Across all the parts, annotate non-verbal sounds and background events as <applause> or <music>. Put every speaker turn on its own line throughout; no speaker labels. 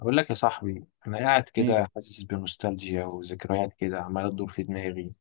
أقول لك يا صاحبي أنا قاعد
ايه.
كده حاسس بنوستالجيا وذكريات كده عمالة تدور في دماغي.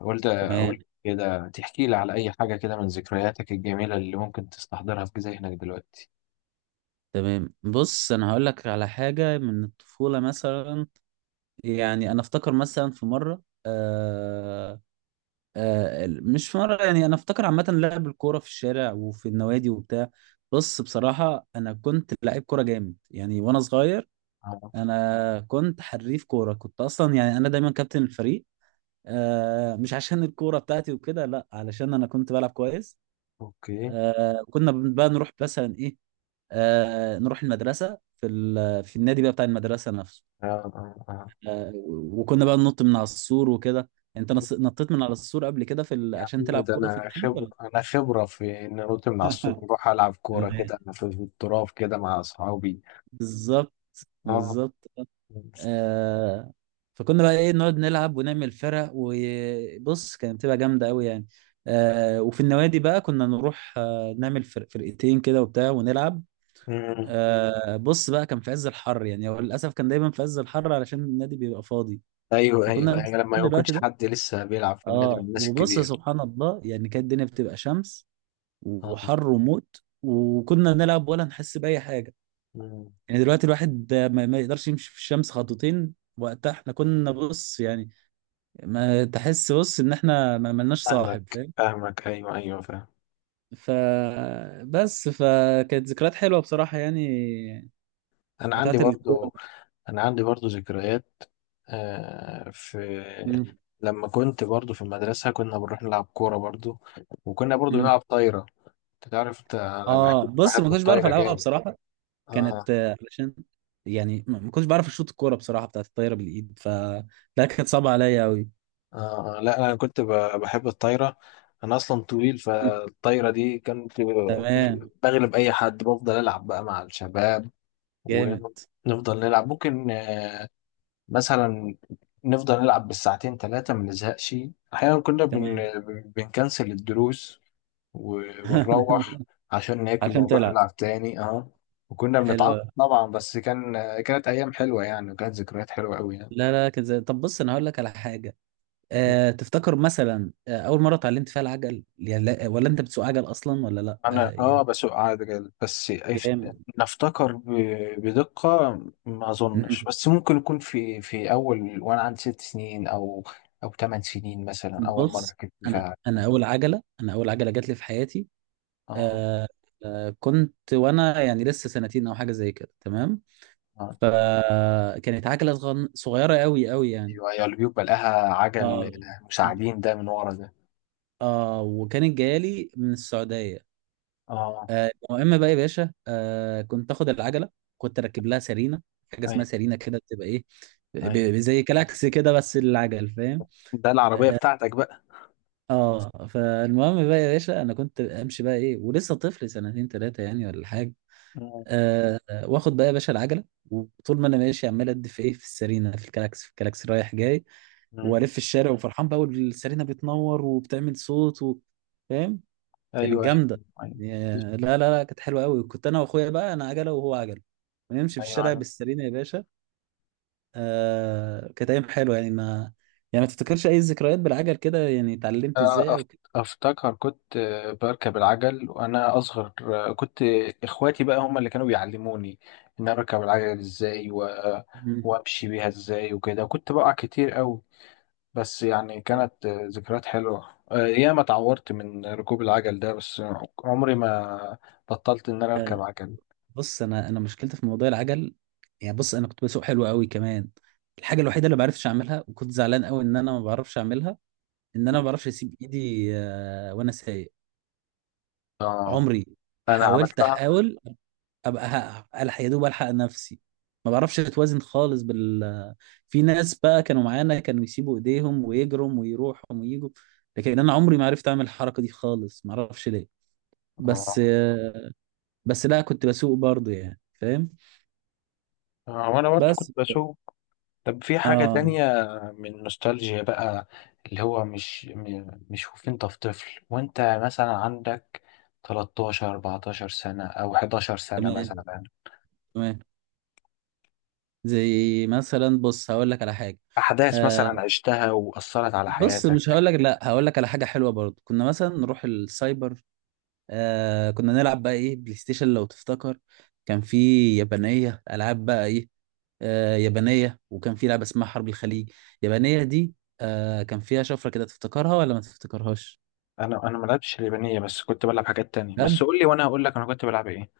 قلت أقول
تمام.
لك كده تحكي لي على أي حاجة كده من ذكرياتك الجميلة اللي ممكن تستحضرها في ذهنك دلوقتي.
تمام بص انا هقول لك على حاجه من الطفوله مثلا. يعني انا افتكر مثلا في مره مش في مره، يعني انا افتكر عامه لعب الكوره في الشارع وفي النوادي وبتاع. بص بصراحه انا كنت لعيب كوره جامد يعني وانا صغير.
آه،
انا كنت حريف كوره، كنت اصلا يعني انا دايما كابتن الفريق. مش عشان الكوره بتاعتي وكده، لا علشان انا كنت بلعب كويس.
أوكي.
كنا بقى نروح مثلا ايه، نروح المدرسة في النادي بقى بتاع المدرسة نفسه.
آه آه آه.
وكنا بقى ننط من على السور وكده. انت نطيت من على السور قبل كده عشان
يعني
تلعب
ده
كورة في النادي ولا؟
أنا خبرة في إن أنط من على السور
<laughs>
وأروح ألعب كورة
تمام.
كده أنا في التراب كده مع أصحابي.
بالظبط.
آه.
بالظبط. آه فكنا بقى ايه نقعد نلعب ونعمل فرق، وبص كانت بتبقى جامده قوي يعني. وفي النوادي بقى كنا نروح نعمل فرق، فرقتين كده وبتاع، ونلعب.
مم.
بص بقى كان في عز الحر، يعني هو للاسف كان دايما في عز الحر علشان النادي بيبقى فاضي.
أيوه
فكنا
أيوه أيوه، لما ما
بنستغل الوقت
يكونش
ده.
حد لسه بيلعب في النادي من
اه
الناس
وبص
الكبيرة.
سبحان الله يعني كانت الدنيا بتبقى شمس
آه.
وحر وموت، وكنا نلعب ولا نحس بأي حاجة.
مم.
يعني دلوقتي الواحد ما يقدرش يمشي في الشمس خطوتين، وقتها احنا كنا بص يعني ما تحس بص ان احنا ما ملناش صاحب،
فاهمك
فاهم؟
فاهمك، ايوه ايوه، فاهم.
ف بس فكانت ذكريات حلوة بصراحة يعني،
انا عندي
بتاعت الكورة.
برضو انا عندي برضو ذكريات. آه في
مم.
لما كنت برضو في المدرسه كنا بنروح نلعب كوره برضو، وكنا برضو
مم.
نلعب طايره. انت تعرف انا
اه بص ما
بحب
كنتش بعرف
الطايره
العبها
جامد.
بصراحة.
آه,
كانت علشان يعني ما كنتش بعرف اشوط الكوره بصراحه بتاعت الطايره بالايد. لا كانت صعبه عليا قوي.
آه, اه، لا انا كنت بحب الطايره. انا اصلا طويل،
<laughs>
فالطايره دي كنت
تمام.
بغلب اي حد، بفضل العب بقى مع الشباب
جامد.
ونفضل نلعب ممكن مثلا نفضل نلعب بالساعتين ثلاثة ما نزهقش. أحيانا كنا
تمام.
بنكنسل الدروس، ونروح
<laughs>
عشان ناكل
عشان
ونروح
تلعب.
نلعب تاني، اه. وكنا
حلوه.
بنتعاقب طبعا بس كانت أيام حلوة يعني، وكانت ذكريات حلوة أوي يعني.
لا لا كانت زي، طب بص انا هقول لك على حاجه. أه تفتكر مثلا اول مره اتعلمت فيها العجل؟ يعني لا ولا انت بتسوق عجل اصلا ولا لا؟ أه
أنا
يعني.
بسوق عجل بس
جامد.
نفتكر بدقة. ما
مم.
أظنش بس ممكن يكون في أول وأنا عندي 6 سنين، أو 8 سنين مثلا، أول مرة
بص
كنت
انا
فيها.
انا اول عجله، اول عجله جات لي في حياتي،
اه
أه. كنت وانا يعني لسه سنتين او حاجه زي كده، تمام.
أه.
فكانت عجلة صغيرة قوي قوي يعني.
ايوه ايوه، اللي بيبقى لها عجل
اه.
مساعدين ده من ورا ده،
اه وكانت جايالي من السعودية.
اه.
المهم بقى يا باشا، كنت اخد العجلة، كنت اركب لها سرينة. حاجة اسمها
ايوه
سرينة كده بتبقى ايه،
ايوه،
زي كلاكس كده بس للعجل، فاهم؟
ده العربية
اه.
بتاعتك بقى.
فالمهم بقى يا باشا انا كنت امشي بقى ايه، ولسه طفل سنتين ثلاثة يعني ولا حاجة.
مم.
واخد بقى يا باشا العجلة، وطول ما انا ماشي عمال ادي في ايه، في السرينة، في الكلاكس، رايح جاي.
مم.
والف الشارع وفرحان بقى، والسيرينا بتنور وبتعمل صوت و... فاهم؟ كانت
ايوه ايوه
جامده.
ايوه
يا- لا كانت حلوه قوي. كنت انا واخويا بقى، انا عجله وهو عجله، ونمشي في
ايوه
الشارع
أيوة.
بالسيرينا يا باشا. كانت ايام حلوه يعني. ما يعني ما تفتكرش اي ذكريات بالعجل كده يعني، اتعلمت ازاي
آه، أف-
او كده؟
افتكر كنت بركب العجل وانا اصغر. آه، كنت اخواتي بقى هم اللي كانوا بيعلموني ان أنا اركب العجل ازاي
مم.
وامشي بيها ازاي وكده، كنت بقع كتير قوي. بس يعني كانت ذكريات حلوة. ياما اتعورت من ركوب العجل ده، بس عمري ما بطلت إن أنا أركب
آه
عجل.
بص انا مشكلتي في موضوع العجل، يعني بص انا كنت بسوق حلو قوي كمان. الحاجه الوحيده اللي ما بعرفش اعملها، وكنت زعلان قوي ان انا ما بعرفش اعملها، ان انا
مم.
ما بعرفش اسيب ايدي وانا سايق.
اه.
عمري
أنا
حاولت،
عملتها،
احاول ابقى هقع، الحق يا دوب الحق نفسي. ما بعرفش اتوازن خالص في ناس بقى كانوا معانا كانوا يسيبوا ايديهم ويجروا ويروحوا ويجوا، لكن انا عمري ما عرفت اعمل الحركه دي خالص، ما اعرفش ليه. بس،
اه.
بس لا كنت بسوق برضو يعني، فاهم؟
وأنا برضو كنت
بس
بشوف. طب في حاجة
اه،
تانية من نوستالجيا بقى، اللي هو مش مش وانت في طفل، وانت مثلا عندك 13 14 سنة أو 11 سنة
تمام.
مثلا،
تمام. زي مثلا بص هقول لك على حاجه.
أحداث مثلا
آه
عشتها وأثرت على
بص مش
حياتك.
هقول لك، لا هقول لك على حاجه حلوه برضو. كنا مثلا نروح السايبر، كنا نلعب بقى ايه بلاي ستيشن، لو تفتكر. كان في يابانية العاب بقى ايه، يابانية. وكان في لعبة اسمها حرب الخليج، يابانية دي. كان فيها شفرة كده، تفتكرها ولا ما تفتكرهاش؟
انا ما لعبتش اليابانيه، بس كنت بلعب حاجات تانية، بس
بجد.
قول لي وانا هقول لك انا كنت بلعب ايه.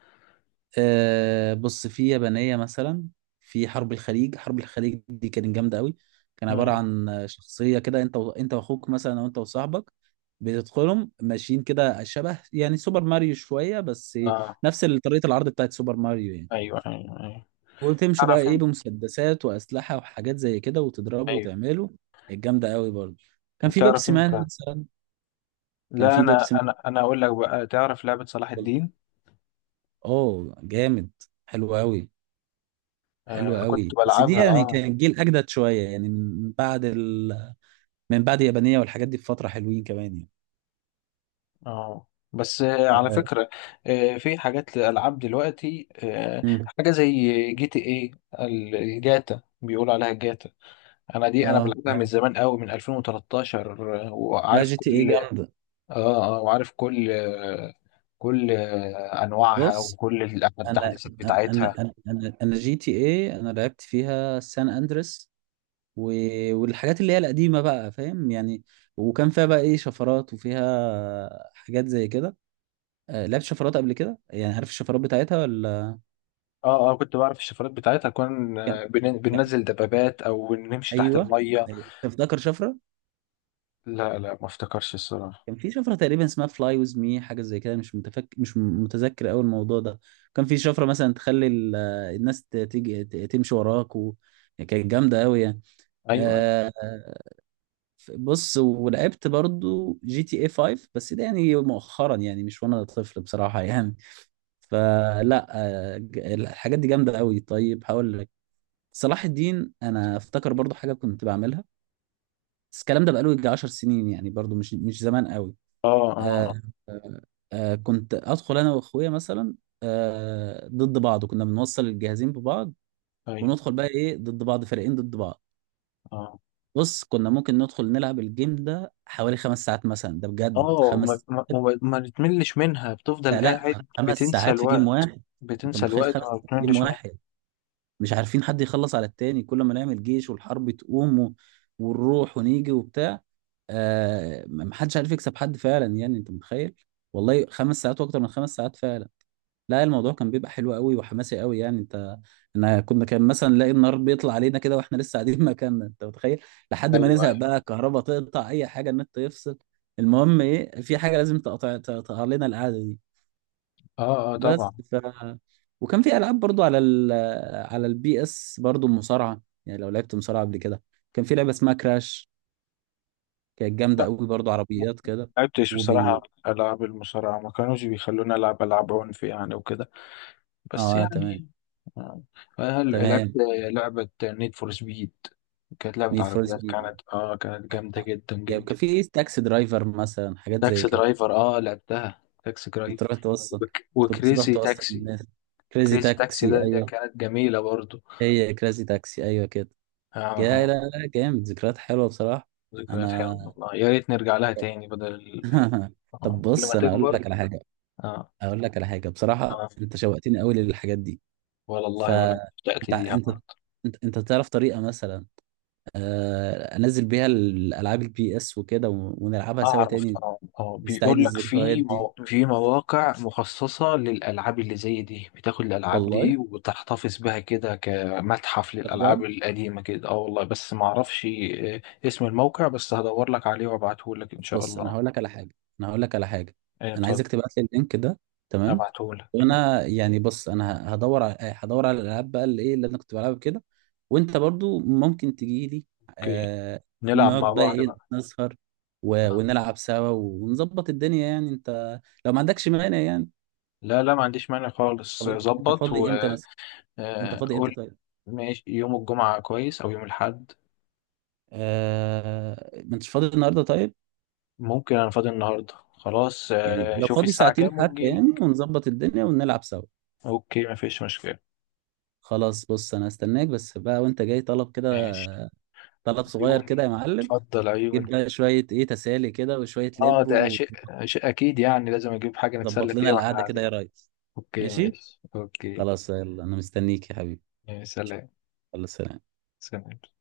بص في يابانية مثلا، في حرب الخليج. حرب الخليج دي كانت جامدة قوي. كان عبارة
مم.
عن شخصية كده، انت و... انت واخوك مثلا او انت وصاحبك، بتدخلهم ماشيين كده شبه يعني سوبر ماريو شوية بس،
اه
نفس طريقة العرض بتاعت سوبر ماريو يعني.
ايوه ايوه ايوه.
وتمشوا بقى
تعرف
ايه
انت
بمسدسات واسلحه وحاجات زي كده، وتضربوا
ايوه،
وتعملوا. الجامده قوي برضه. كان
انت
في
تعرف
بيبسي مان
انت،
مثلا. كان
لا
في بيبسي
انا اقول لك بقى، تعرف لعبه صلاح
مان،
الدين.
اه جامد، حلو قوي. حلو
آه كنت
قوي بس دي
بلعبها،
يعني
اه.
كان جيل اجدد شويه يعني، من بعد اليابانيه والحاجات دي بفتره، حلوين كمان يعني.
اه، بس على
اه.
فكره. في حاجات الالعاب دلوقتي،
مم.
حاجه زي GTA، الجاتا بيقولوا عليها الجاتا. انا دي انا
اه
بلعبها من زمان قوي من 2013.
لا
وعارف
جي تي ايه
كل،
جامده.
اه اه، وعارف كل انواعها
بص
وكل
انا
التحديثات بتاعتها.
أنا جي تي ايه انا لعبت فيها سان اندريس و... والحاجات اللي هي القديمة بقى، فاهم يعني. وكان فيها بقى ايه شفرات وفيها حاجات زي كده. لعبت شفرات قبل كده، يعني عارف الشفرات بتاعتها ولا؟
اه اه، كنت بعرف الشفرات بتاعتها. كنا
كان- كان-
بننزل دبابات او نمشي تحت
ايوه.
الميه.
أيوة. تفتكر شفرة؟
لا لا، ما افتكرش الصراحه.
كان في شفرة تقريبا اسمها فلاي ويز مي، حاجة زي كده، مش متفك... مش م- متذكر قوي الموضوع ده. كان في شفرة مثلا تخلي ال... الناس تيجي تمشي وراك و... كانت جامدة قوي يعني.
ايوه أيوة.
آه، بص ولعبت برضو جي تي اي 5، بس ده يعني مؤخرا يعني مش وانا طفل بصراحة يعني. فلا الحاجات دي جامدة قوي. طيب هقول لك، صلاح الدين انا افتكر برضو حاجة كنت بعملها، بس الكلام ده بقاله يجي 10 سنين يعني، برضو مش زمان قوي.
اه اه
آه آه كنت ادخل انا واخويا مثلا ضد بعض. كنا بنوصل الجهازين ببعض،
آه، ايوه،
وندخل بقى ايه ضد بعض، فريقين ضد بعض.
اه
بص كنا ممكن ندخل نلعب الجيم ده حوالي 5 ساعات مثلا، ده بجد
اه.
خمس ساعات
ما بتملش منها، بتفضل
لا لا،
قاعد.
خمس
بتنسى
ساعات في جيم
الوقت،
واحد. انت
بتنسى
متخيل،
الوقت،
خمس
وما
ساعات في جيم
بتملش منها.
واحد؟ مش عارفين حد يخلص على التاني، كل ما نعمل جيش والحرب تقوم و... ونروح ونيجي وبتاع. محدش عارف يكسب حد فعلا، يعني انت متخيل؟ والله 5 ساعات واكتر من 5 ساعات فعلا. لا الموضوع كان بيبقى حلو قوي وحماسي قوي يعني. انت انا كنا كان مثلا نلاقي النار بيطلع علينا كده واحنا لسه قاعدين <laughs> مكاننا، انت متخيل؟ لحد ما
ايوه
نزهق بقى،
ايوه.
الكهرباء تقطع، اي حاجه، النت يفصل. المهم ايه، في حاجه لازم تقطع لنا القعده دي.
اه اه طبعا.
بس، ف وكان في العاب برضو على ال، على البي اس برضو مصارعه، يعني لو لعبت مصارعه قبل كده. كان في لعبه اسمها كراش، كانت جامده
لا
قوي برضو، عربيات كده.
لعبتش بصراحة،
وبي.
ألعاب المصارعة ما كانوش بيخلوني ألعب ألعاب عنف يعني وكده، بس
اه، تمام.
يعني. آه. هل لعبت
تمام.
لعبة نيد فور سبيد؟ كانت لعبة
نيد فور
عربيات،
سبيد،
كانت كانت جامدة جدا
يبقى
جدا.
في تاكسي درايفر مثلا حاجات زي
تاكسي
كده.
درايفر، اه، لعبتها تاكسي
كنت تروح
درايفر.
توصل، كنت تروح
وكريزي
توصل
تاكسي.
الناس. كريزي
كريزي تاكسي
تاكسي،
ده
ايوه.
كانت جميلة برضو.
هي كريزي تاكسي ايوه كده.
اه
جاي،
اه،
لا لا جامد. ذكريات حلوه بصراحه.
ذكريات حلوة
انا
والله، يا ريت نرجع لها تاني بدل
<laughs> طب
آه. كل
بص
ما
انا اقول
تكبر.
لك على حاجه،
اه
اقول لك على حاجه. بصراحه
اه
انت شوقتني قوي للحاجات دي. ف
والله، وانا بدأت
انت انت
اياها.
انت تعرف طريقه مثلا انزل بيها الالعاب البي اس وكده ونلعبها سوا
أعرف
تاني؟
طبعا،
نستعيد
بيقول لك
الذكريات
في
دي.
في مواقع مخصصة للألعاب اللي زي دي، بتاخد الألعاب
والله.
دي وتحتفظ بها كده كمتحف
بجد.
للألعاب القديمة كده، اه والله، بس ما أعرفش اسم الموقع، بس هدور لك عليه وأبعته لك إن شاء
بص انا
الله.
هقول لك على حاجه، انا هقول لك على حاجه،
أيوة،
انا
اتفضل.
عايزك تبعت لي اللينك ده، تمام.
هبعته لك.
وانا يعني بص انا هدور على، هدور على الالعاب بقى اللي ايه اللي انا كنت بلعبها كده، وانت برضو ممكن تجي لي.
أوكي.
آه
نلعب مع
نقعد بقى
بعض
ايه
بقى.
نسهر
آه.
و... ونلعب سوا ونظبط الدنيا، يعني انت لو ما عندكش مانع يعني.
لا لا، ما عنديش مانع خالص،
طب انت، انت
ظبط
فاضي امتى
وقول.
مثلا؟ انت فاضي امتى طيب؟
ماشي، يوم الجمعة كويس أو يوم الأحد.
ما انتش فاضي النهارده طيب؟
ممكن، أنا فاضي النهاردة خلاص،
يعني لو
شوف
فاضي
الساعة
ساعتين
كام
حتى يعني،
ونجيلك.
ونظبط الدنيا ونلعب سوا.
اوكي مفيش مشكلة.
خلاص بص انا هستناك، بس بقى وانت جاي طلب كده،
ماشي.
طلب صغير كده
عيوني،
يا معلم.
اتفضل
جيب
عيوني.
بقى شوية ايه تسالي كده وشوية
اه،
لب،
ده شيء
وظبط
اكيد يعني، لازم اجيب حاجة نتسلى
لنا
فيها واحنا
القعدة كده
قاعدين.
يا ريس.
اوكي
ماشي.
ماشي اوكي.
خلاص يلا انا مستنيك يا حبيبي.
يا سلام.
يلا سلام.
سلام.